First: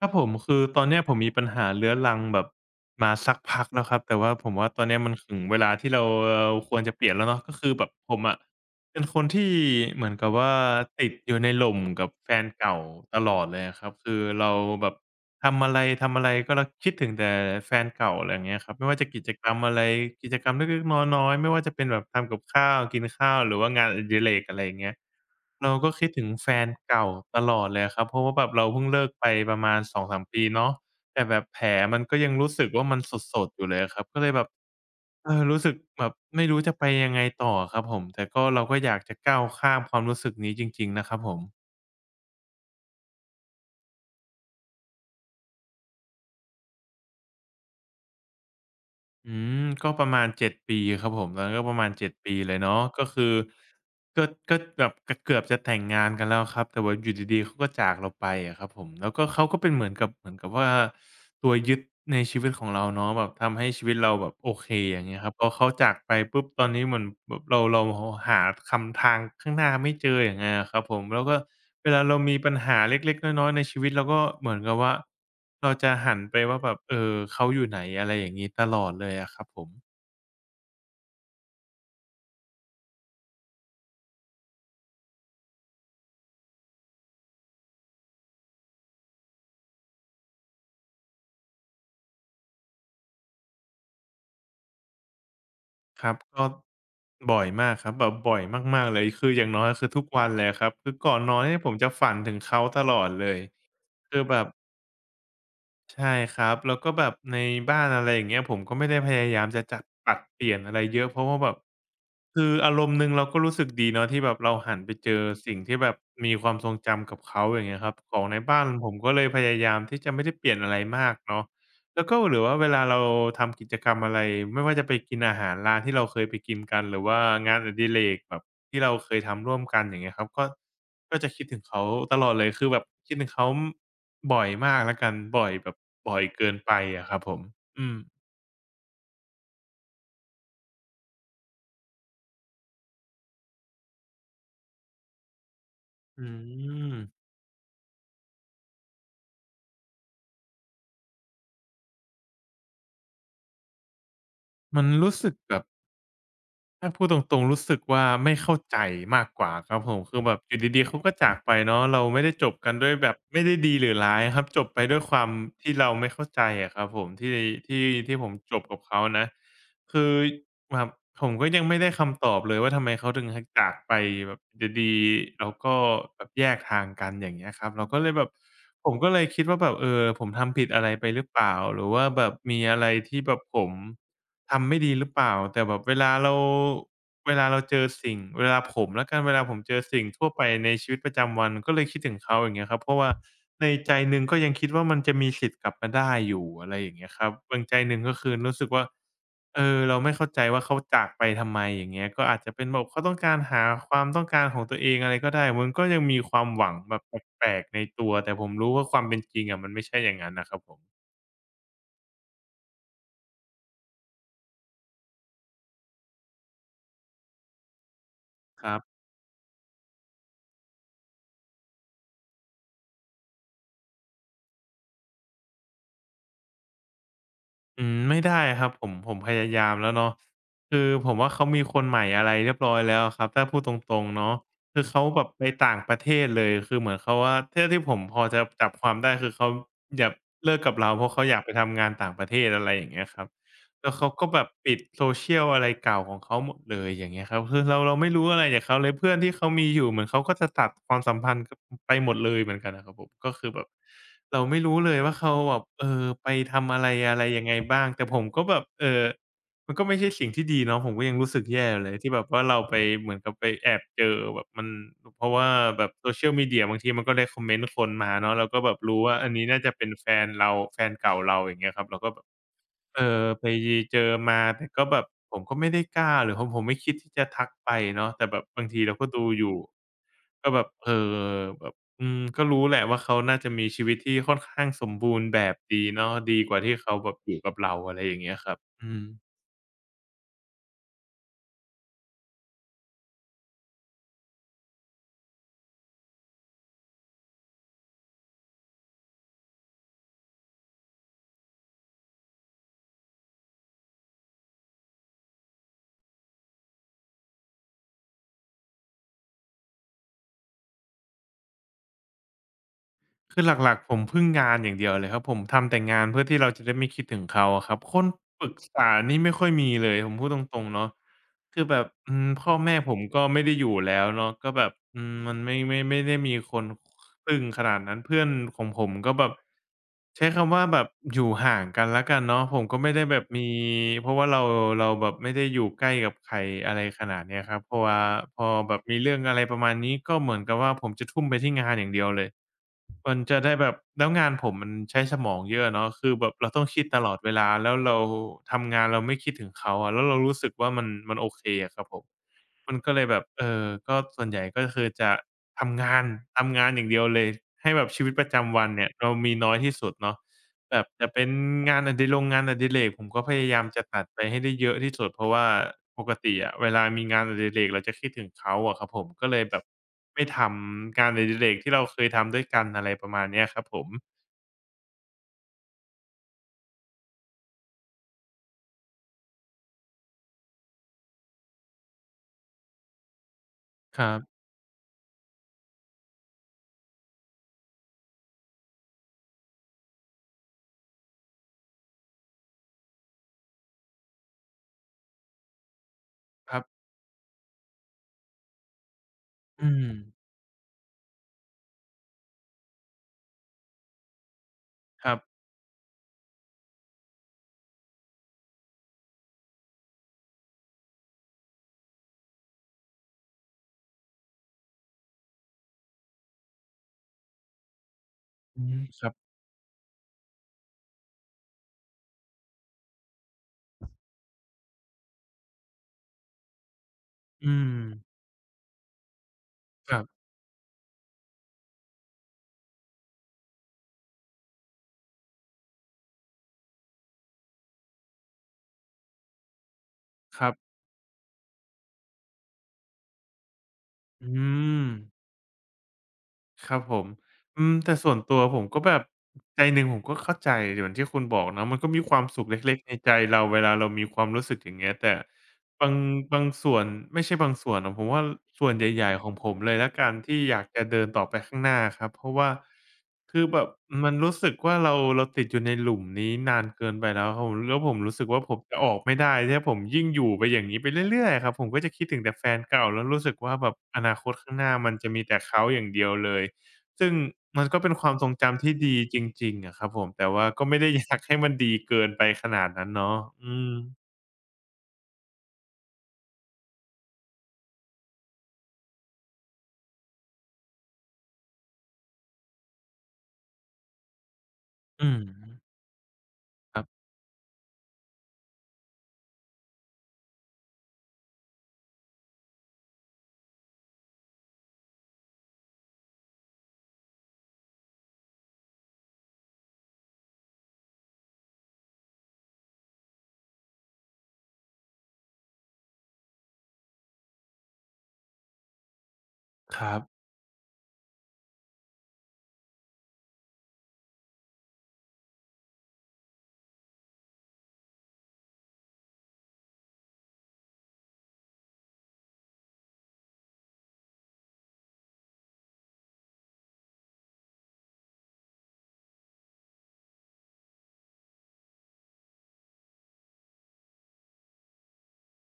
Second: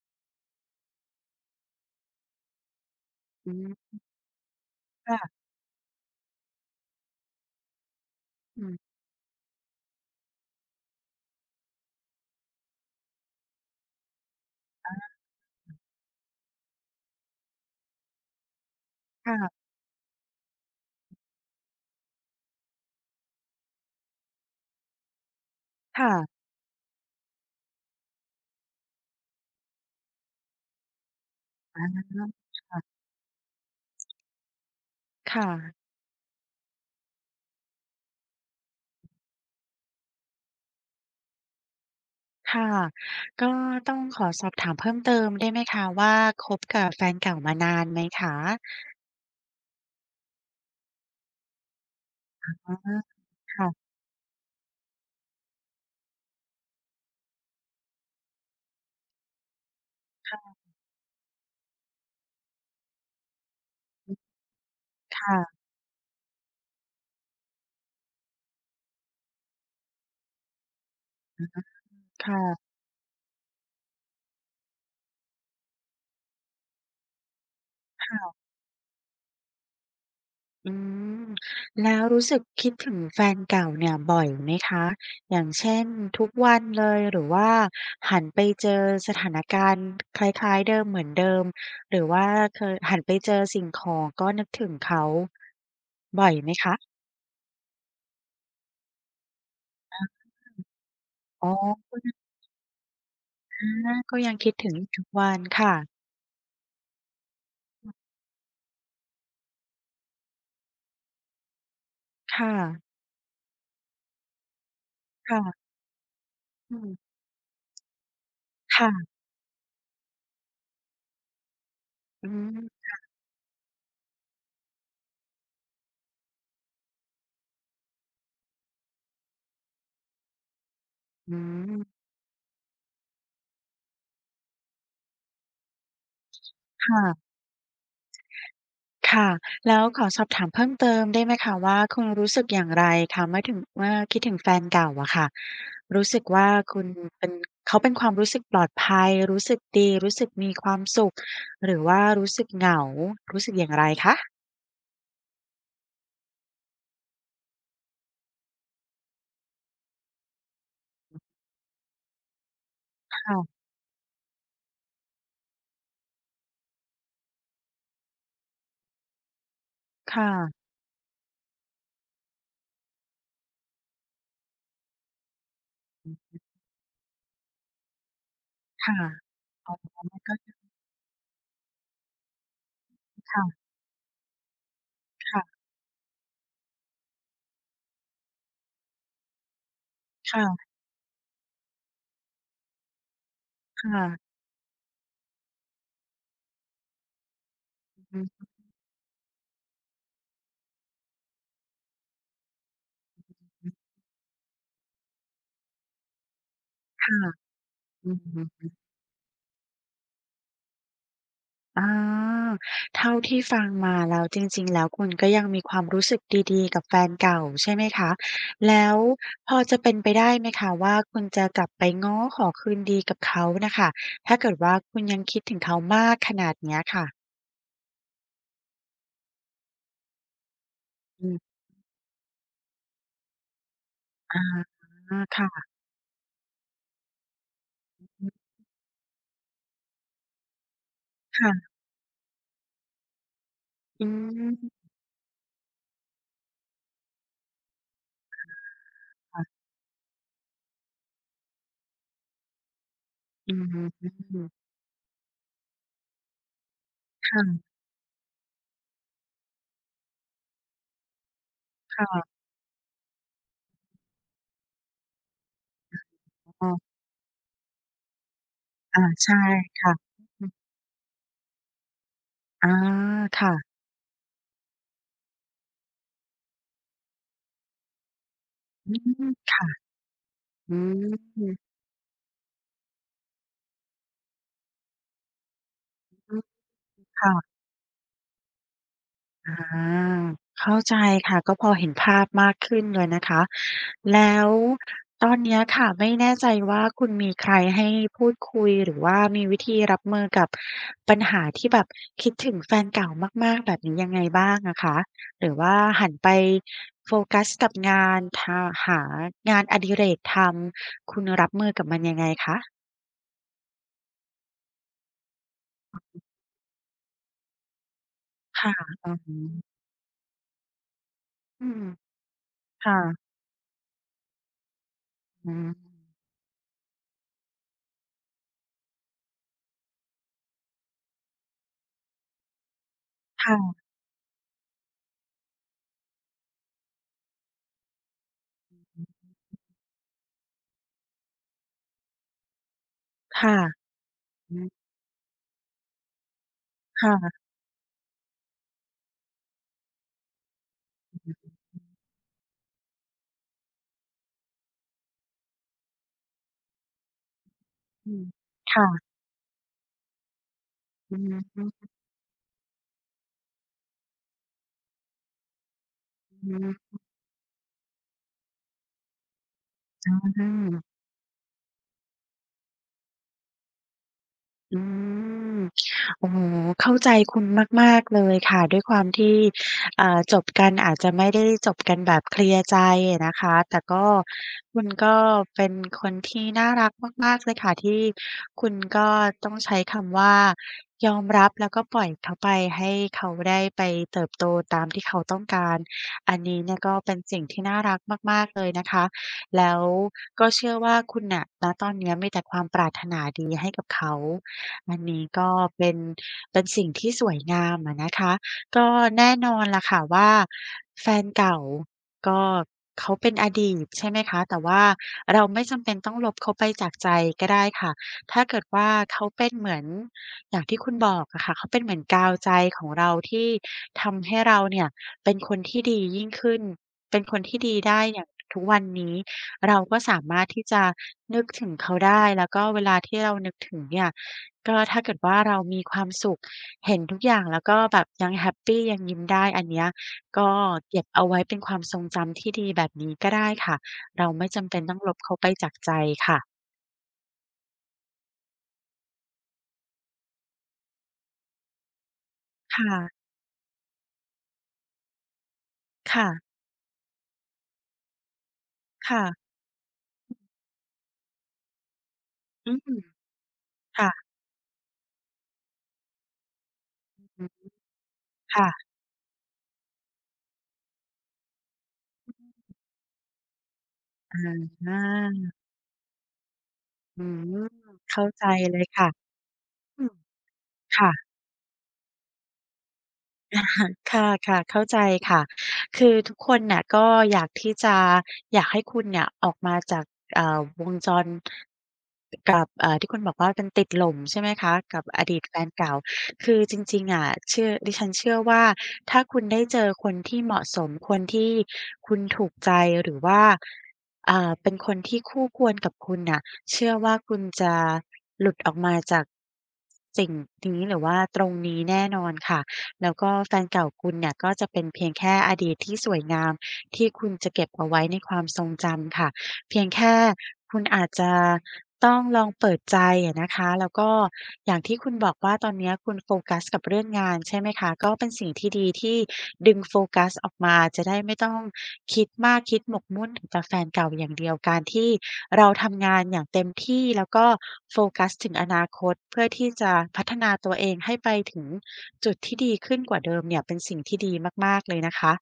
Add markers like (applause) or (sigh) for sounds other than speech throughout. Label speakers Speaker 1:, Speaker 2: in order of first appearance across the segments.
Speaker 1: ครับผมคือตอนเนี้ยผมมีปัญหาเรื้อรังแบบมาสัก
Speaker 2: อื
Speaker 1: พักแล้วค
Speaker 2: ม
Speaker 1: รับแต่ว่าผมว่าตอนเนี้ยมันถึง
Speaker 2: ค่ะ
Speaker 1: เวลาที่เราควรจะเปลี่ยนแล้วเนาะก็คือแบบผมอะ
Speaker 2: อืม
Speaker 1: เป็นคนที่เหมือนกับว่าติดอยู่ในหล่มกับแฟนเก่าตลอดเลยอะครับคือเราแบบ ทำอะไรทำอะไรก็เราคิดถึงแต่แฟนเก่าอะไรอย่างเงี้ยครับไม่ว่าจะกิจกรรม
Speaker 2: ค่ะ
Speaker 1: อะไรกิจกรรมเล็กๆน้อยๆไม่ว่าจะเป็นแบบทำกับข้าวกินข้าวหรือว่างานอดิเรกอะไรอย่างเงี้ยเราก็คิดถึง
Speaker 2: ค่ะ
Speaker 1: แฟนเก่าตลอดเลยอะครับเพราะว่าแบบเราเพิ่งเลิกไปประมาณสองสามปีเนาะแต่แบบแผลมัน
Speaker 2: อา
Speaker 1: ก็ยังรู้สึกว่ามันสดๆอยู่เลยอะครับก็เลยแบบเออ
Speaker 2: ค่ะ
Speaker 1: รู้สึกแบบไม่รู้จะไปยังไงต่ออะครับผมแต่ก็เราก็อยากจะก้าวข้ามความรู้สึกนี้จริงๆนะครับผม
Speaker 2: ค่ะ ก็ต้องขอสอบถามเพิ่มเติมได้ไหมคะว่าคบกับแฟนเก่ามานานไหมคะ
Speaker 1: อืมก็ประมาณ7 ปีครับผมตอนนั้นก็ประมาณ7ปีเลยเนาะ
Speaker 2: อา
Speaker 1: ก็คือ
Speaker 2: ค่ะ
Speaker 1: ก็ก็แบบเกือบเกือบจะแต่งงานกันแล้วครับแต่ว่าอยู่ดีๆเขาก็จากเราไปอะครับผมแล้วก็เขาก็เป็นเหมือนกับว่าตัวยึดในชีวิตของเราเนาะแบบทำให้ชีวิตเราแบบโอเคอย่างเงี้ยครับพอ
Speaker 2: ค่ะ
Speaker 1: เขาจากไปปุ๊บตอนนี้เหมือนแบบเราหาคำทางข้างหน้าไม่เจออย่างเงี้ยอะครับผมแล้วก็เวลาเรามีปัญ
Speaker 2: ค่ะ
Speaker 1: หาเล็กๆน้อยๆในชีวิตเราก็เหมือนกับว่า เราจะหันไปว่าแบบเออเขาอยู่ไหนอะไรอย่าง
Speaker 2: ค่ะ
Speaker 1: งี้ตลอดเลยอะครับผม
Speaker 2: อืมแล้วรู้สึกคิดถึงแฟนเก่าเนี่ยบ่อยไหมคะอย่างเช่นทุกวันเลยหรือว่าหันไปเจอสถานการณ์คล้ายๆเดิมเหมือนเดิมหรือว่าเคยหันไปเจอสิ่งของก็นึกถึงเขา
Speaker 1: ครับ
Speaker 2: บ่อย
Speaker 1: ก็
Speaker 2: ไหมคะ
Speaker 1: บ่อยมากครับแบบบ่อยมากๆเลยคืออย่างน้อยคือทุกวันเลยอะครับคือก่อนนอน
Speaker 2: อ๋
Speaker 1: เนี่ยผมจะ
Speaker 2: อ
Speaker 1: ฝันถึงเขาตลอดเลย
Speaker 2: อา
Speaker 1: คื
Speaker 2: ก็
Speaker 1: อ
Speaker 2: ยั
Speaker 1: แบ
Speaker 2: ง
Speaker 1: บ
Speaker 2: คิดถึงอยู่ทุกวันค่ะ
Speaker 1: ใช่ครับแล้วก็แบบในบ้านอะไรอย่างเงี้ยผมก็ไม่ได้พยายามจะจัดปรับเปลี่ยนอะไรเยอะเพราะว่าแบบคือ
Speaker 2: ค่ะ
Speaker 1: อารมณ์หนึ่งเราก็รู้สึกดีเนาะที่แบบเราหันไปเจอสิ่ง
Speaker 2: ค่ะ
Speaker 1: ที่แบบมีความทรง
Speaker 2: อืม
Speaker 1: จำกับเขาอย่างเงี้ยครับของในบ้านผม
Speaker 2: ค่ะ
Speaker 1: ก็เลยพยายามที่จะไม่ได้เปลี่ยนอะไรมากเนาะ แล้วก็
Speaker 2: อื
Speaker 1: หรือว่าเวลา
Speaker 2: ม
Speaker 1: เราทำกิจกรรมอะไรไม่ว่าจะไปกินอาหารร้านที่เราเคยไปกินกันหรือว่างานอดิเรกแบบที่เราเคยทำร่วมกันอย่างเงี้ยครับก็จะ
Speaker 2: อื
Speaker 1: คิดถึงเขา
Speaker 2: ม
Speaker 1: ตลอดเลยคือแบบคิดถึงเขาบ่อยมากแล้วกันบ่อยแบบบ่อยเกินไปอะครับ
Speaker 2: ค่ะ
Speaker 1: ผมอืม
Speaker 2: ค่ะ แล้วขอสอบถามเพิ่มเติมได้ไหมคะว่าคุณรู้สึกอย่างไรคะเมื่อคิดถึงแฟนเก่าอะค่ะรู้สึก
Speaker 1: อื
Speaker 2: ว่าคุณ
Speaker 1: ม
Speaker 2: เป็นเขาเป็นความรู้สึกปลอดภัยรู้สึกดีรู้สึกมีความสุขหรือว่ารู้สึกเหงารู้สึกอย่างไรคะ
Speaker 1: มันรู้สึกแบบ ถ้าพูดตรงๆรู้สึกว่าไม่เข้าใจมากกว่าครับผมคือแบบอยู่ดีๆเขาก็จากไปเนาะเราไม่ได้จบกันด้วยแบบไม่ได้
Speaker 2: ค่ะ
Speaker 1: ดีหรือร้ายครับจบไปด้วยความที่เราไม่เข้าใจอะครับผมที่ผมจบกับเขานะคือ
Speaker 2: ค่ะ
Speaker 1: แบบผมก็ยังไม่ได้คำตอบเลยว่าทำไมเขาถึงหจากไปแบบอยู่ดีๆแล้วก็แบบแยกทางกันอย่างเงี้ยครับเราก็เลยแบบผมก็เลย
Speaker 2: ค่ะ
Speaker 1: คิดว่าแบบเออผมทำผิดอะไรไปหรือเปล่าหรือว่าแบบมีอะไรที่แบบผ
Speaker 2: ค่ะ
Speaker 1: ม ทำไม่ดีหรือเปล่า
Speaker 2: ค่ะ
Speaker 1: แต่แบบเวลาเราเจอสิ่งเวลาผมแล้วกันเวลาผมเจอสิ่งทั่วไปใน
Speaker 2: ค่ะ
Speaker 1: ชีวิตประจำวันก็เลยคิดถึงเขาอย่างเงี้ยครับเพราะว่าในใจหนึ่ง
Speaker 2: ค่ะ
Speaker 1: ก็ยังคิดว่ามันจะมีสิทธิ์กลับมาได้อยู่อะไรอย่างเงี้ยครับบางใจหนึ่ง
Speaker 2: อือ
Speaker 1: ก็คือ
Speaker 2: ฮึ
Speaker 1: รู้สึกว่าเออเราไม่เข้าใจว่าเขาจากไปทำไมอย่างเงี้ยก็อาจจะเป็นแบบเขาต้องการหาความต้องการของตัวเองอะไรก็ได้มันก็ยังมีความหวังแบบ
Speaker 2: ค่ะ
Speaker 1: แปลกๆในตัว
Speaker 2: อือฮ
Speaker 1: แต่ผม
Speaker 2: ึ
Speaker 1: รู้ว่าความเป็นจริงอะมันไม่ใช่อย่างนั้นน่ะครับผม
Speaker 2: อ่าเท่าที่ฟังมาแล้วจริงๆแล้วคุณก็ยังมีความรู้สึกดีๆกับแฟนเก่าใช่ไหมคะ
Speaker 1: ครับ
Speaker 2: แล้วพอจะเป็นไปได้ไหมคะว่าคุณจะกลับไปง้อขอคืนดีกับเขาน่ะค่ะถ้าเกิดว่าคุณยังคิดถึงเขามากขนาดเนี้ยค่ะ
Speaker 1: อืมไม่ได้ครับผมผมพยายามแล้วเนาะคือผม
Speaker 2: อื
Speaker 1: ว่าเขา
Speaker 2: ม
Speaker 1: มีคนใหม่อะไรเรียบร้อยแล้วอะครับถ้าพูดตรงๆเนาะ
Speaker 2: อา
Speaker 1: คือเขาแบบไป
Speaker 2: ค่ะ
Speaker 1: ต่างประเทศเลยคือเหมือนเขาว่าเท่าที่ผมพอ
Speaker 2: อืม
Speaker 1: จะจับความได้คือเขาอยากเลิกกับเราเพราะเขาอยากไป
Speaker 2: ค่ะ
Speaker 1: ทำงานต่างประเทศอะไรอย่างเงี้ยครับ แล้ว
Speaker 2: อื
Speaker 1: เขาก็แบบปิด
Speaker 2: ม
Speaker 1: social อะไรเก่าของเขาหมดเลยอย่างเงี้ยครับคือเราไม่รู้อะไรจากเขาเลยเพื่อนที่เขา
Speaker 2: ค่ะ
Speaker 1: มีอยู่เหมือนเขาก็จะตัดความสัมพันธ์กไปหมดเลยเหมือนกันอะครับผมก็คือ
Speaker 2: อื
Speaker 1: แบบ
Speaker 2: ม
Speaker 1: เราไม่รู้เลยว่าเขาแบบเออไปทำอะไรอะไรยังไง
Speaker 2: ค่ะ
Speaker 1: บ้างแต่ผมก็แบบมันก็ไม่ใช่สิ่งที่ดีเนาะผมก็ยังรู้สึกแย่อยู่เลยที่แบบ
Speaker 2: ค่ะ
Speaker 1: ว่าเราไปเหมือนกับไปแอบเจอแบบมันเพราะว่าแบบ social media
Speaker 2: อ๋อ
Speaker 1: บางทีมันก็ recommend คนมาเนาะเราก็แบบรู้
Speaker 2: อา
Speaker 1: ว่าอัน
Speaker 2: ใช่
Speaker 1: นี้น่าจะเป็น
Speaker 2: ค่ะ
Speaker 1: แฟน
Speaker 2: อื
Speaker 1: เรา
Speaker 2: ม
Speaker 1: แฟนเก่าเราอย่างเงี้ยครับเราก็แบบ
Speaker 2: อา
Speaker 1: เออไป
Speaker 2: ค่ะ
Speaker 1: เจอมาแต่ก็แบบผมก็ไม่ได้กล้าหรือผมไม่คิดที่จะทักไปเนาะแต่แบบบางที
Speaker 2: อื
Speaker 1: เราก็ดู
Speaker 2: ม
Speaker 1: อยู่
Speaker 2: ค่ะ
Speaker 1: ก็แบบ
Speaker 2: อื
Speaker 1: เอ
Speaker 2: ม
Speaker 1: อ
Speaker 2: อื
Speaker 1: แบบอืมก็รู้แหละว่าเขาน่าจะมีชีวิตที่ค่อนข้างสมบูรณ์แบบดีเนาะ
Speaker 2: อ
Speaker 1: ดีกว่าที่เขาแบบอ
Speaker 2: ค่ะ
Speaker 1: ยู่กับเราอะไรอย่างเงี้ยครับอืม
Speaker 2: อาเข้าใจค่ะก็พอเห็นภาพมากขึ้นเลยนะคะแล้วตอนเนี้ยค่ะไม่แน่ใจว่าคุณมีใครให้พูดคุยหรือว่ามีวิธีรับมือกับปัญหาที่แบบคิดถึงแฟนเก่ามากๆแบบนี้ยังไงบ้างอะคะหรือว่าหันไปโฟกัสกับงานหางานอดิเรกทำคุณรับมือกับมันยังไงคะ
Speaker 1: คือหลักๆผมพึ่งงานอย่างเดียวเลยครับผมทำแต่งานเพื่อที่เราจะได้ไม่คิดถึงเขาอะครับคนปรึก
Speaker 2: ค่ะ
Speaker 1: ษา
Speaker 2: อือ
Speaker 1: นี่ไม่
Speaker 2: ฮึ
Speaker 1: ค่อยมีเลยผมพูดตรงๆเนาะคือ
Speaker 2: อื
Speaker 1: แบ
Speaker 2: ม
Speaker 1: บอืมพ่อแม่ผ
Speaker 2: ค่ะ
Speaker 1: มก็ไม่ได้อยู่แล้วเนาะก็แบบอืมมัน
Speaker 2: อื
Speaker 1: ไม่
Speaker 2: ม
Speaker 1: ไม่ไม่ได้มีคนพึ่งขนาดนั้นเพื่อนของผมก็แบบใช้คำว่าแบบอยู่ห่างกันแล้วกันเนาะผมก็ไม่ได้แบบมี
Speaker 2: ค่ะ
Speaker 1: เพราะว่าเราแบบไม่ได้อยู่ใกล้กับใครอะไรขนาดเนี้ยครับพอแบบมีเรื่องอะไรประมาณนี้ก็เหมือนกับว่าผมจะทุ่มไปที่งานอย่างเดียวเลย มันจะได้
Speaker 2: ค่ะ
Speaker 1: แบบแล้วงานผ
Speaker 2: อื
Speaker 1: มมัน
Speaker 2: ม
Speaker 1: ใช้สมองเยอะเนาะคือแบบเราต้องคิดตลอดเว
Speaker 2: ค่ะ
Speaker 1: ลาแล้วเราทำงานเราไม่คิดถึงเขาอะแล้วเรารู้สึกว่ามันโอเคอะครับผม มันก็เลยแบบก็ส่วนใหญ่ก็คือจะทำงานทำงานอย่างเดียวเลยให้แบบชีวิต
Speaker 2: อื
Speaker 1: ป
Speaker 2: ม
Speaker 1: ระจำวันเนี่ยเรา
Speaker 2: ค่ะ
Speaker 1: มีน้อยที่สุดเนาะแบบจะ
Speaker 2: อือ
Speaker 1: เป็น
Speaker 2: ฮึ
Speaker 1: งานอดิเรกผมก็พยายามจะตัดไปให้ได้เยอะที่สุดเพราะว่าปกติ
Speaker 2: อื
Speaker 1: อะ
Speaker 2: อ
Speaker 1: เว
Speaker 2: ฮึ
Speaker 1: ลามีงานอดิเรกเราจะคิดถึงเขาอะครับผมก็เลยแบบ
Speaker 2: อือ
Speaker 1: ไม่ท
Speaker 2: อือ
Speaker 1: ำงานอดิเรกที่เราเคยทำด้วยกันอะไรประมาณเนี้ยครับผม
Speaker 2: อืมโอ้โฮเข้าใจคุณมากๆเลยค่ะด้วยความที่อ่าจบกันอาจจะไม่ได้จบกันแบบเคลียร์ใจอะนะคะแต่
Speaker 1: ค
Speaker 2: ก็
Speaker 1: รับ
Speaker 2: คุณก็เป็นคนที่น่ารักมากๆเลยค่ะที่คุณก็ต้องใช้คำว่ายอมรับแล้วก็ปล่อยเขาไปให้เขาได้ไปเติบโตตามที่เขาต้องการอัน
Speaker 1: ค
Speaker 2: นี้
Speaker 1: รับ
Speaker 2: เนี่ยก็เป็นสิ่งที่น่ารักมากๆเลยนะคะ
Speaker 1: อื
Speaker 2: แล้ว
Speaker 1: ม
Speaker 2: ก็เชื่อว่าคุณน่ะณตอนเนี้ยมีแต่ความปรารถนาดีให้กับเขา อัน
Speaker 1: ครั
Speaker 2: นี้
Speaker 1: บ
Speaker 2: ก็เป็นเป็นสิ่งที่สวยงามอะนะคะก็แน่นอนล่ะค่ะว่าแฟนเก่าก็เขาเป็นอดีตใช่ไหมคะแต่ว่าเราไม่จำเป็นต้องลบเขาไปจากใจก็ได้ค่ะถ้าเกิ
Speaker 1: อื
Speaker 2: ด
Speaker 1: ม
Speaker 2: ว่า
Speaker 1: ครับ
Speaker 2: เขาเป็นเหมือนอย่างที่คุณบอกอะค่ะเขาเป็นเหมือนกาวใจของเราที่ทำให้เราเนี่ยเป็นคนที่ดียิ่งขึ้นเป็นคน
Speaker 1: อื
Speaker 2: ที่
Speaker 1: ม
Speaker 2: ดีได้อย่างทุกวันนี้เรา
Speaker 1: ค
Speaker 2: ก็
Speaker 1: รับ
Speaker 2: สามารถที่จะ เรานึกถึงเนี่ยก็ถ้าเกิดว่าเรามีความสุขเห็นทุกอย่างแล้วก็แบบยังแฮปปียังยิ้มได้อันเนี้ย
Speaker 1: ครั
Speaker 2: ก็
Speaker 1: บ
Speaker 2: เก็บเอาไว้เป็นความทรงจำที่ดีแบบนี้ก็ได้ค่ะ เรา
Speaker 1: อื
Speaker 2: ไม่จำเป็น
Speaker 1: ม
Speaker 2: ต้องลบเขาไปจากใจค่ะ
Speaker 1: ครับผม อืมแต่ส่วนตัวผมก็แบบใจหนึ่งผมก็เข้าใจเหมือนที่คุณบอกเนาะมันก็มีความสุขเล็
Speaker 2: ค
Speaker 1: กๆในใจ
Speaker 2: ่ะ
Speaker 1: เราเวลาเรามีความรู้สึกอย่างเงี้ยแต่บาง
Speaker 2: ค่ะ
Speaker 1: บางส่วนไม่ใช่บางส่วนหรอกผมว่าส่วนใหญ่ๆของผ
Speaker 2: ค่ะ
Speaker 1: มเลยแล้วกันที่อยากจะเดินต่อไปข้างหน้าครับเพราะว่า
Speaker 2: อืม
Speaker 1: คือแบบมัน
Speaker 2: ค่ะ
Speaker 1: รู้สึกว่าเราติดอยู่ในหลุมนี้นานเกินไปแล้วผ
Speaker 2: อื
Speaker 1: ม
Speaker 2: ม
Speaker 1: แล้วผมรู้สึกว่าผมจะอ
Speaker 2: ค่ะ
Speaker 1: อกไม่ได้ถ้าผมยิ่งอยู่ไปอย่างนี้ไปเรื่อยๆอะครับผมก็จะคิดถึงแต่แฟนเก่าแล้วรู้สึกว่าแบบอนาคตข้าง
Speaker 2: อา
Speaker 1: หน้ามันจะมีแต่เขาอย่างเดียวเลย ซึ่ง
Speaker 2: อื
Speaker 1: มั
Speaker 2: ม
Speaker 1: นก็เป็นความท
Speaker 2: เข้า
Speaker 1: รง
Speaker 2: ใจ
Speaker 1: จำที่
Speaker 2: เลย
Speaker 1: ดี
Speaker 2: ค่ะ
Speaker 1: จริงๆอะครับผ
Speaker 2: อื
Speaker 1: ม
Speaker 2: ม
Speaker 1: แต่ว่าก็ไม่ได้ (laughs) อ
Speaker 2: ค่ะ
Speaker 1: ยากให้มันดีเกินไปขนาดนั้นเนาะอืม
Speaker 2: ค่ะค่ะๆเข้าใจค่ะคือทุกคนน่ะก็อยากที่จะอยากให้คุณเนี่ยออกมาจากอ่าวงจรกับอ่าที่คุณบอกว่าเป็นติดหล่มใช่ไหมคะกับ
Speaker 1: อื
Speaker 2: อดีต
Speaker 1: ม
Speaker 2: แฟนเก่าคือจ
Speaker 1: ครับ
Speaker 2: ริงๆอะเชื่อดิฉันเชื่อว่าถ้าคุณได้เจอคนที่เหมาะสมคนที่คุณถูกใจหรือว่าอ่าเป็นคน กับคุณน่ะเชื่อว่าคุณจะหลุดออกมาจากสิ่งนี้หรือว่าตรงนี้แน่นอนค่ะแล้วก็แฟนเก่าคุณเนี่ยก็จะเป็นเพียงแค่อดีตที่สวยงามที่คุณจะเก็บเอาไว้ในความทรงจำค่ะ
Speaker 1: ค
Speaker 2: เพียง
Speaker 1: รับ
Speaker 2: แค่คุณอาจจะต้องลองเปิดใจอะนะคะแล้วก็อย่างที่คุณบอกว่าตอนเนี้ยคุณโฟกัสกับเรื่องงานใช่ไหมคะก็เป็นสิ่งที่ดีที่ดึงโฟกัสออกมาจะได้ไม่ต้องคิดมากคิดหมกมุ่นถึงแต่แฟนเก่าอย่างเดียวการที่ เราทำงานอย่างเต็มที่แล้วก็โฟกัสถึงอนาคตเพื่อที่จะพัฒนาตัวเองให้ไปถึงจุดที่ดีขึ้นกว่าเดิมเนี่ยเป็นสิ่งที่ดีมากๆเลยนะคะ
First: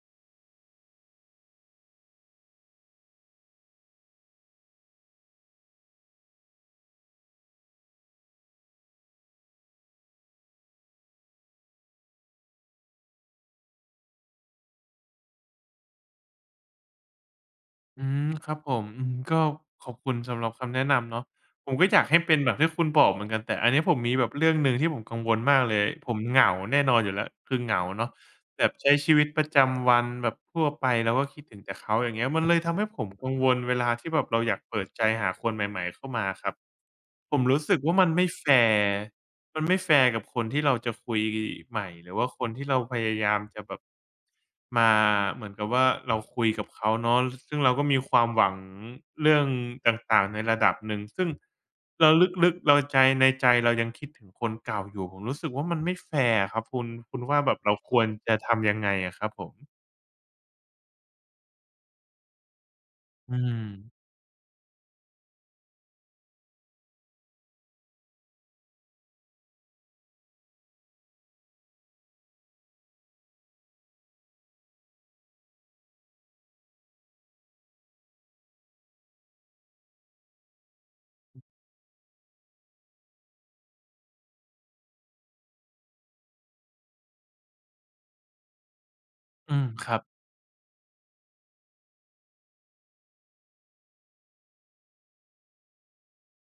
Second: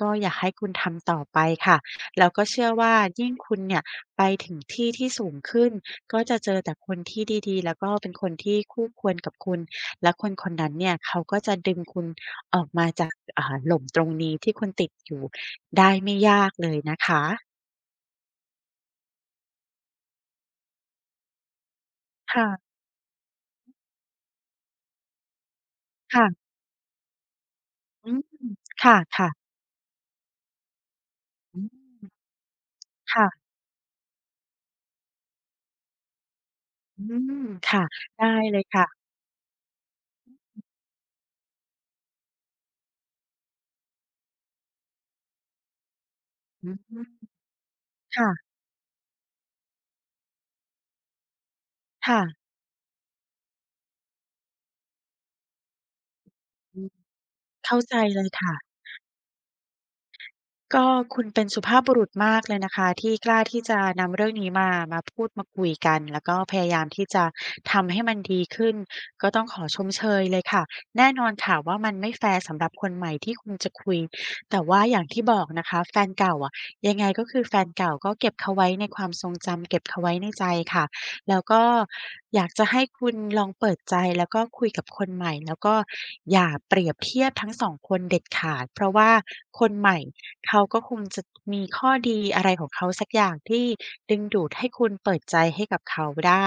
Speaker 2: ก็อยากให้คุณทำต่อไปค่ะแล้วก็เชื่อว่ายิ่งคุณเนี่ยไปถึงที่ที่สูงขึ้นก็จะเจอแต่คนที่ดีๆแล้วก็เป็นคนที่คู่ควรกับคุณและคนคนนั้นเนี่ยเขาก็จะดึงคุณออกมาจากอ่าหล่มตรงนี้ที่คุณติดอยู่ได้ไม่ยากเลยนะคะ
Speaker 1: อืมครับผมอืมก็ขอบคุณสำหรับคำแนะนำเนาะผมก็อยากให้เป็นแบบที่
Speaker 2: ค่ะ
Speaker 1: คุณบอกเหมือนกันแต่อันนี้ผมมีแบบเรื่องหนึ่งที่ผมกังวลมากเลยผมเห
Speaker 2: ค่ะ
Speaker 1: งาแน่นอนอยู่แล้วคือเหงาเนาะ
Speaker 2: อืม
Speaker 1: แบบ
Speaker 2: ค
Speaker 1: ใช้ชีวิต
Speaker 2: ่ะ
Speaker 1: ประ
Speaker 2: ๆ
Speaker 1: จำวันแบบทั่วไปเราก็คิดถึ
Speaker 2: อ
Speaker 1: งแต่เขาอ
Speaker 2: ืม
Speaker 1: ย่างเงี้ยมันเลยทำให้ผมกังว
Speaker 2: ค่ะ
Speaker 1: ลเวลาที่แบบเราอยากเปิดใจหาคนใหม่ๆเข้ามาครับ
Speaker 2: อืม
Speaker 1: ผมรู้สึก
Speaker 2: ค่ะ
Speaker 1: ว่า
Speaker 2: ได้เลย
Speaker 1: ร์
Speaker 2: ค่ะ
Speaker 1: มันไม่แฟร์กับคนที่เราจะคุยใหม่หรือว่าคนที่เราพยายามจะแบบ มาเหมือนกับว่าเราคุยกับ
Speaker 2: อื
Speaker 1: เขาเนาะ
Speaker 2: ม
Speaker 1: ซึ่งเราก็มีความ
Speaker 2: ค่ะ
Speaker 1: หวังเรื่องต่างๆในระดับหนึ่งซึ่งเรา
Speaker 2: ค่ะ
Speaker 1: ลึกๆเราใจในใจเรายังคิดถึงคนเก่าอยู่ผมรู้สึกว่ามันไม่แฟร์อะครับคุ
Speaker 2: อื
Speaker 1: ณ
Speaker 2: ม
Speaker 1: คุณว่าแบบเรา
Speaker 2: เข้า
Speaker 1: ค
Speaker 2: ใจ
Speaker 1: วร
Speaker 2: เลย
Speaker 1: จะ
Speaker 2: ค่ะ
Speaker 1: ทำยังไงอะครับผม
Speaker 2: ก็คุณเป็นสุภาพบุรุษมากเลยนะคะที่ก
Speaker 1: อื
Speaker 2: ล้า
Speaker 1: ม
Speaker 2: ที่จะนำเรื่องนี้มามาพูดมาคุยกันแล้วก็พยายามที่จะทำให้มันดีขึ้นก็ต้องขอชมเชยเลยค่ะแน่นอนค่ะว่ามันไม่แฟร์สำหรับคนใหม่ที่คุณจะคุยแต่ว่าอย่างที่บอกนะคะแฟนเก่าอะยังไงก็คือแฟนเก่าก็เก็บเขาไว้ในความทรงจำเก็บเขาไว้ในใจค่ะ แล้วก็อยากจะให้คุณลองเปิดใจแล้วก็คุยกับคนใหม่แล้วก็อย่าเปรียบเทียบทั้ง2คนเด็ดขาดเพราะว่า
Speaker 1: อื
Speaker 2: ค
Speaker 1: ม
Speaker 2: น
Speaker 1: ค
Speaker 2: ให
Speaker 1: รั
Speaker 2: ม่
Speaker 1: บ
Speaker 2: เขาก็คงจะมีข้อดีอะไรของเขาสักอย่างที่ดึงดูดให้คุณเปิดใจให้กับเขาได้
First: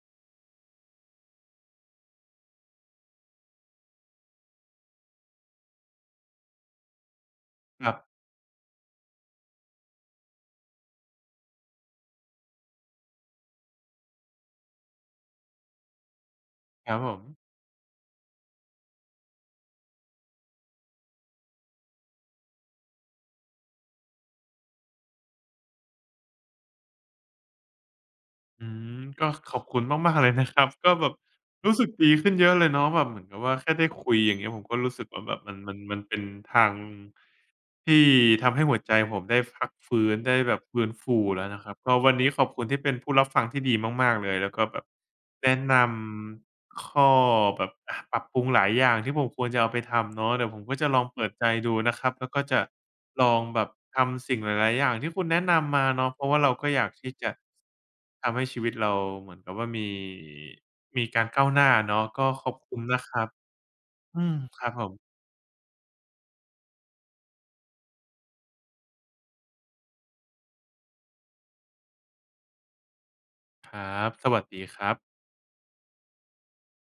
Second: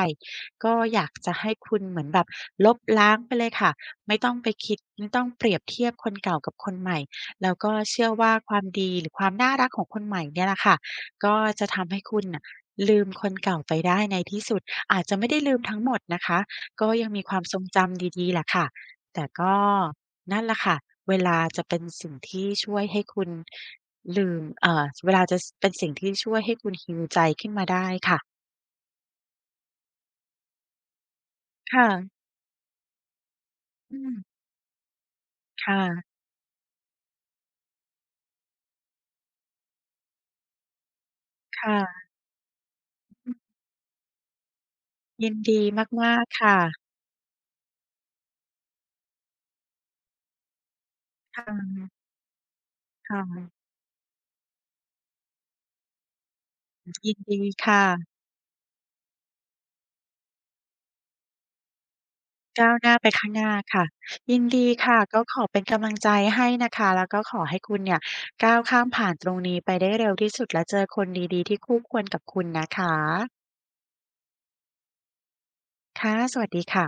Speaker 2: ก็อยากจะให้คุณเหมือนแบบลบล้างไปเลยค่ะไม่ต้องไปคิดไม่ต้องเปรียบเทียบคนเก่ากับคนใหม่แล้วก็
Speaker 1: ครับ
Speaker 2: เชื่อว่าความดีหรือความน่ารักของคนใหม่เนี่ยแหละค่ะก็จะทำให้คุณน่ะ อาจจะไม่ได้ลืมทั้งหมดนะคะ
Speaker 1: ค
Speaker 2: ก็
Speaker 1: รับ
Speaker 2: ยั
Speaker 1: ผ
Speaker 2: ง
Speaker 1: ม
Speaker 2: มีความทรงจำดีๆแหละค่ะแต่ก็นั่นแหละค่ะเวลาจะเป็นสิ่งที่ช่วยให้คุณลืมเอ่อเวลาจะเป็นสิ่งที่ช่วยให้คุณ heal ใจขึ้นมาได้ค่ะ
Speaker 1: อืมก็ขอบคุณมากๆเลยนะครับก็แบบรู้สึ
Speaker 2: ค่ะ
Speaker 1: กดีขึ้นเยอะเลยเนาะแบบเหมือนกับว่าแค่ได้
Speaker 2: อื
Speaker 1: คุยอย่าง
Speaker 2: ม
Speaker 1: เงี้ยผมก็รู้สึกว่าแบบมันมัน
Speaker 2: ค่ะ
Speaker 1: มันเป็นทางที่ทำให้หัวใจผมได้พักฟื้นได้แบบฟื้นฟูแล้วนะครับก็
Speaker 2: ค่ะ
Speaker 1: วันนี้ขอบคุณที่เป็นผู้รับ
Speaker 2: อืม
Speaker 1: ฟังที่ดีมากๆเลยแล้วก็แบบ
Speaker 2: ยิน
Speaker 1: แนะ
Speaker 2: ดี
Speaker 1: น
Speaker 2: มากๆค่ะ
Speaker 1: ำข้อแบบอะปรับปรุงหลายอย่างที่ผมควรจะเอาไปทำเนาะเดี๋ยวผมก็จะลองเปิดใจดู
Speaker 2: ค่ะ
Speaker 1: นะครับแล้วก็จะ
Speaker 2: ค
Speaker 1: ลองแบ
Speaker 2: ่ะ
Speaker 1: บทำสิ่งหลายๆอย่างที่คุณแนะนำมาเนาะเพราะว่าเราก็อยากที่
Speaker 2: ยิน
Speaker 1: จะ
Speaker 2: ดีค่ะ
Speaker 1: ทำให้ชีวิตเราเหมือนกับว่ามีการก้าวหน้าเนาะก็ขอบ
Speaker 2: ก้า
Speaker 1: คุ
Speaker 2: ว
Speaker 1: ณ
Speaker 2: หน้า
Speaker 1: นะ
Speaker 2: ไป
Speaker 1: ครับ
Speaker 2: ข้างหน้าค่ะ
Speaker 1: อืม
Speaker 2: ยิน
Speaker 1: ค
Speaker 2: ดี
Speaker 1: รับผ
Speaker 2: ค่ะ
Speaker 1: ม
Speaker 2: ก็ขอเป็นกำลังใจให้นะคะแล้วก็ขอให้คุณเนี่ยก้าวข้ามผ่านตรงนี้ไปได้เร็วที่สุดและเจอคนดีๆที่คู่ควรกับคุณนะคะ
Speaker 1: ครับสวัสดีครับ
Speaker 2: ค่ะสวัสดีค่ะ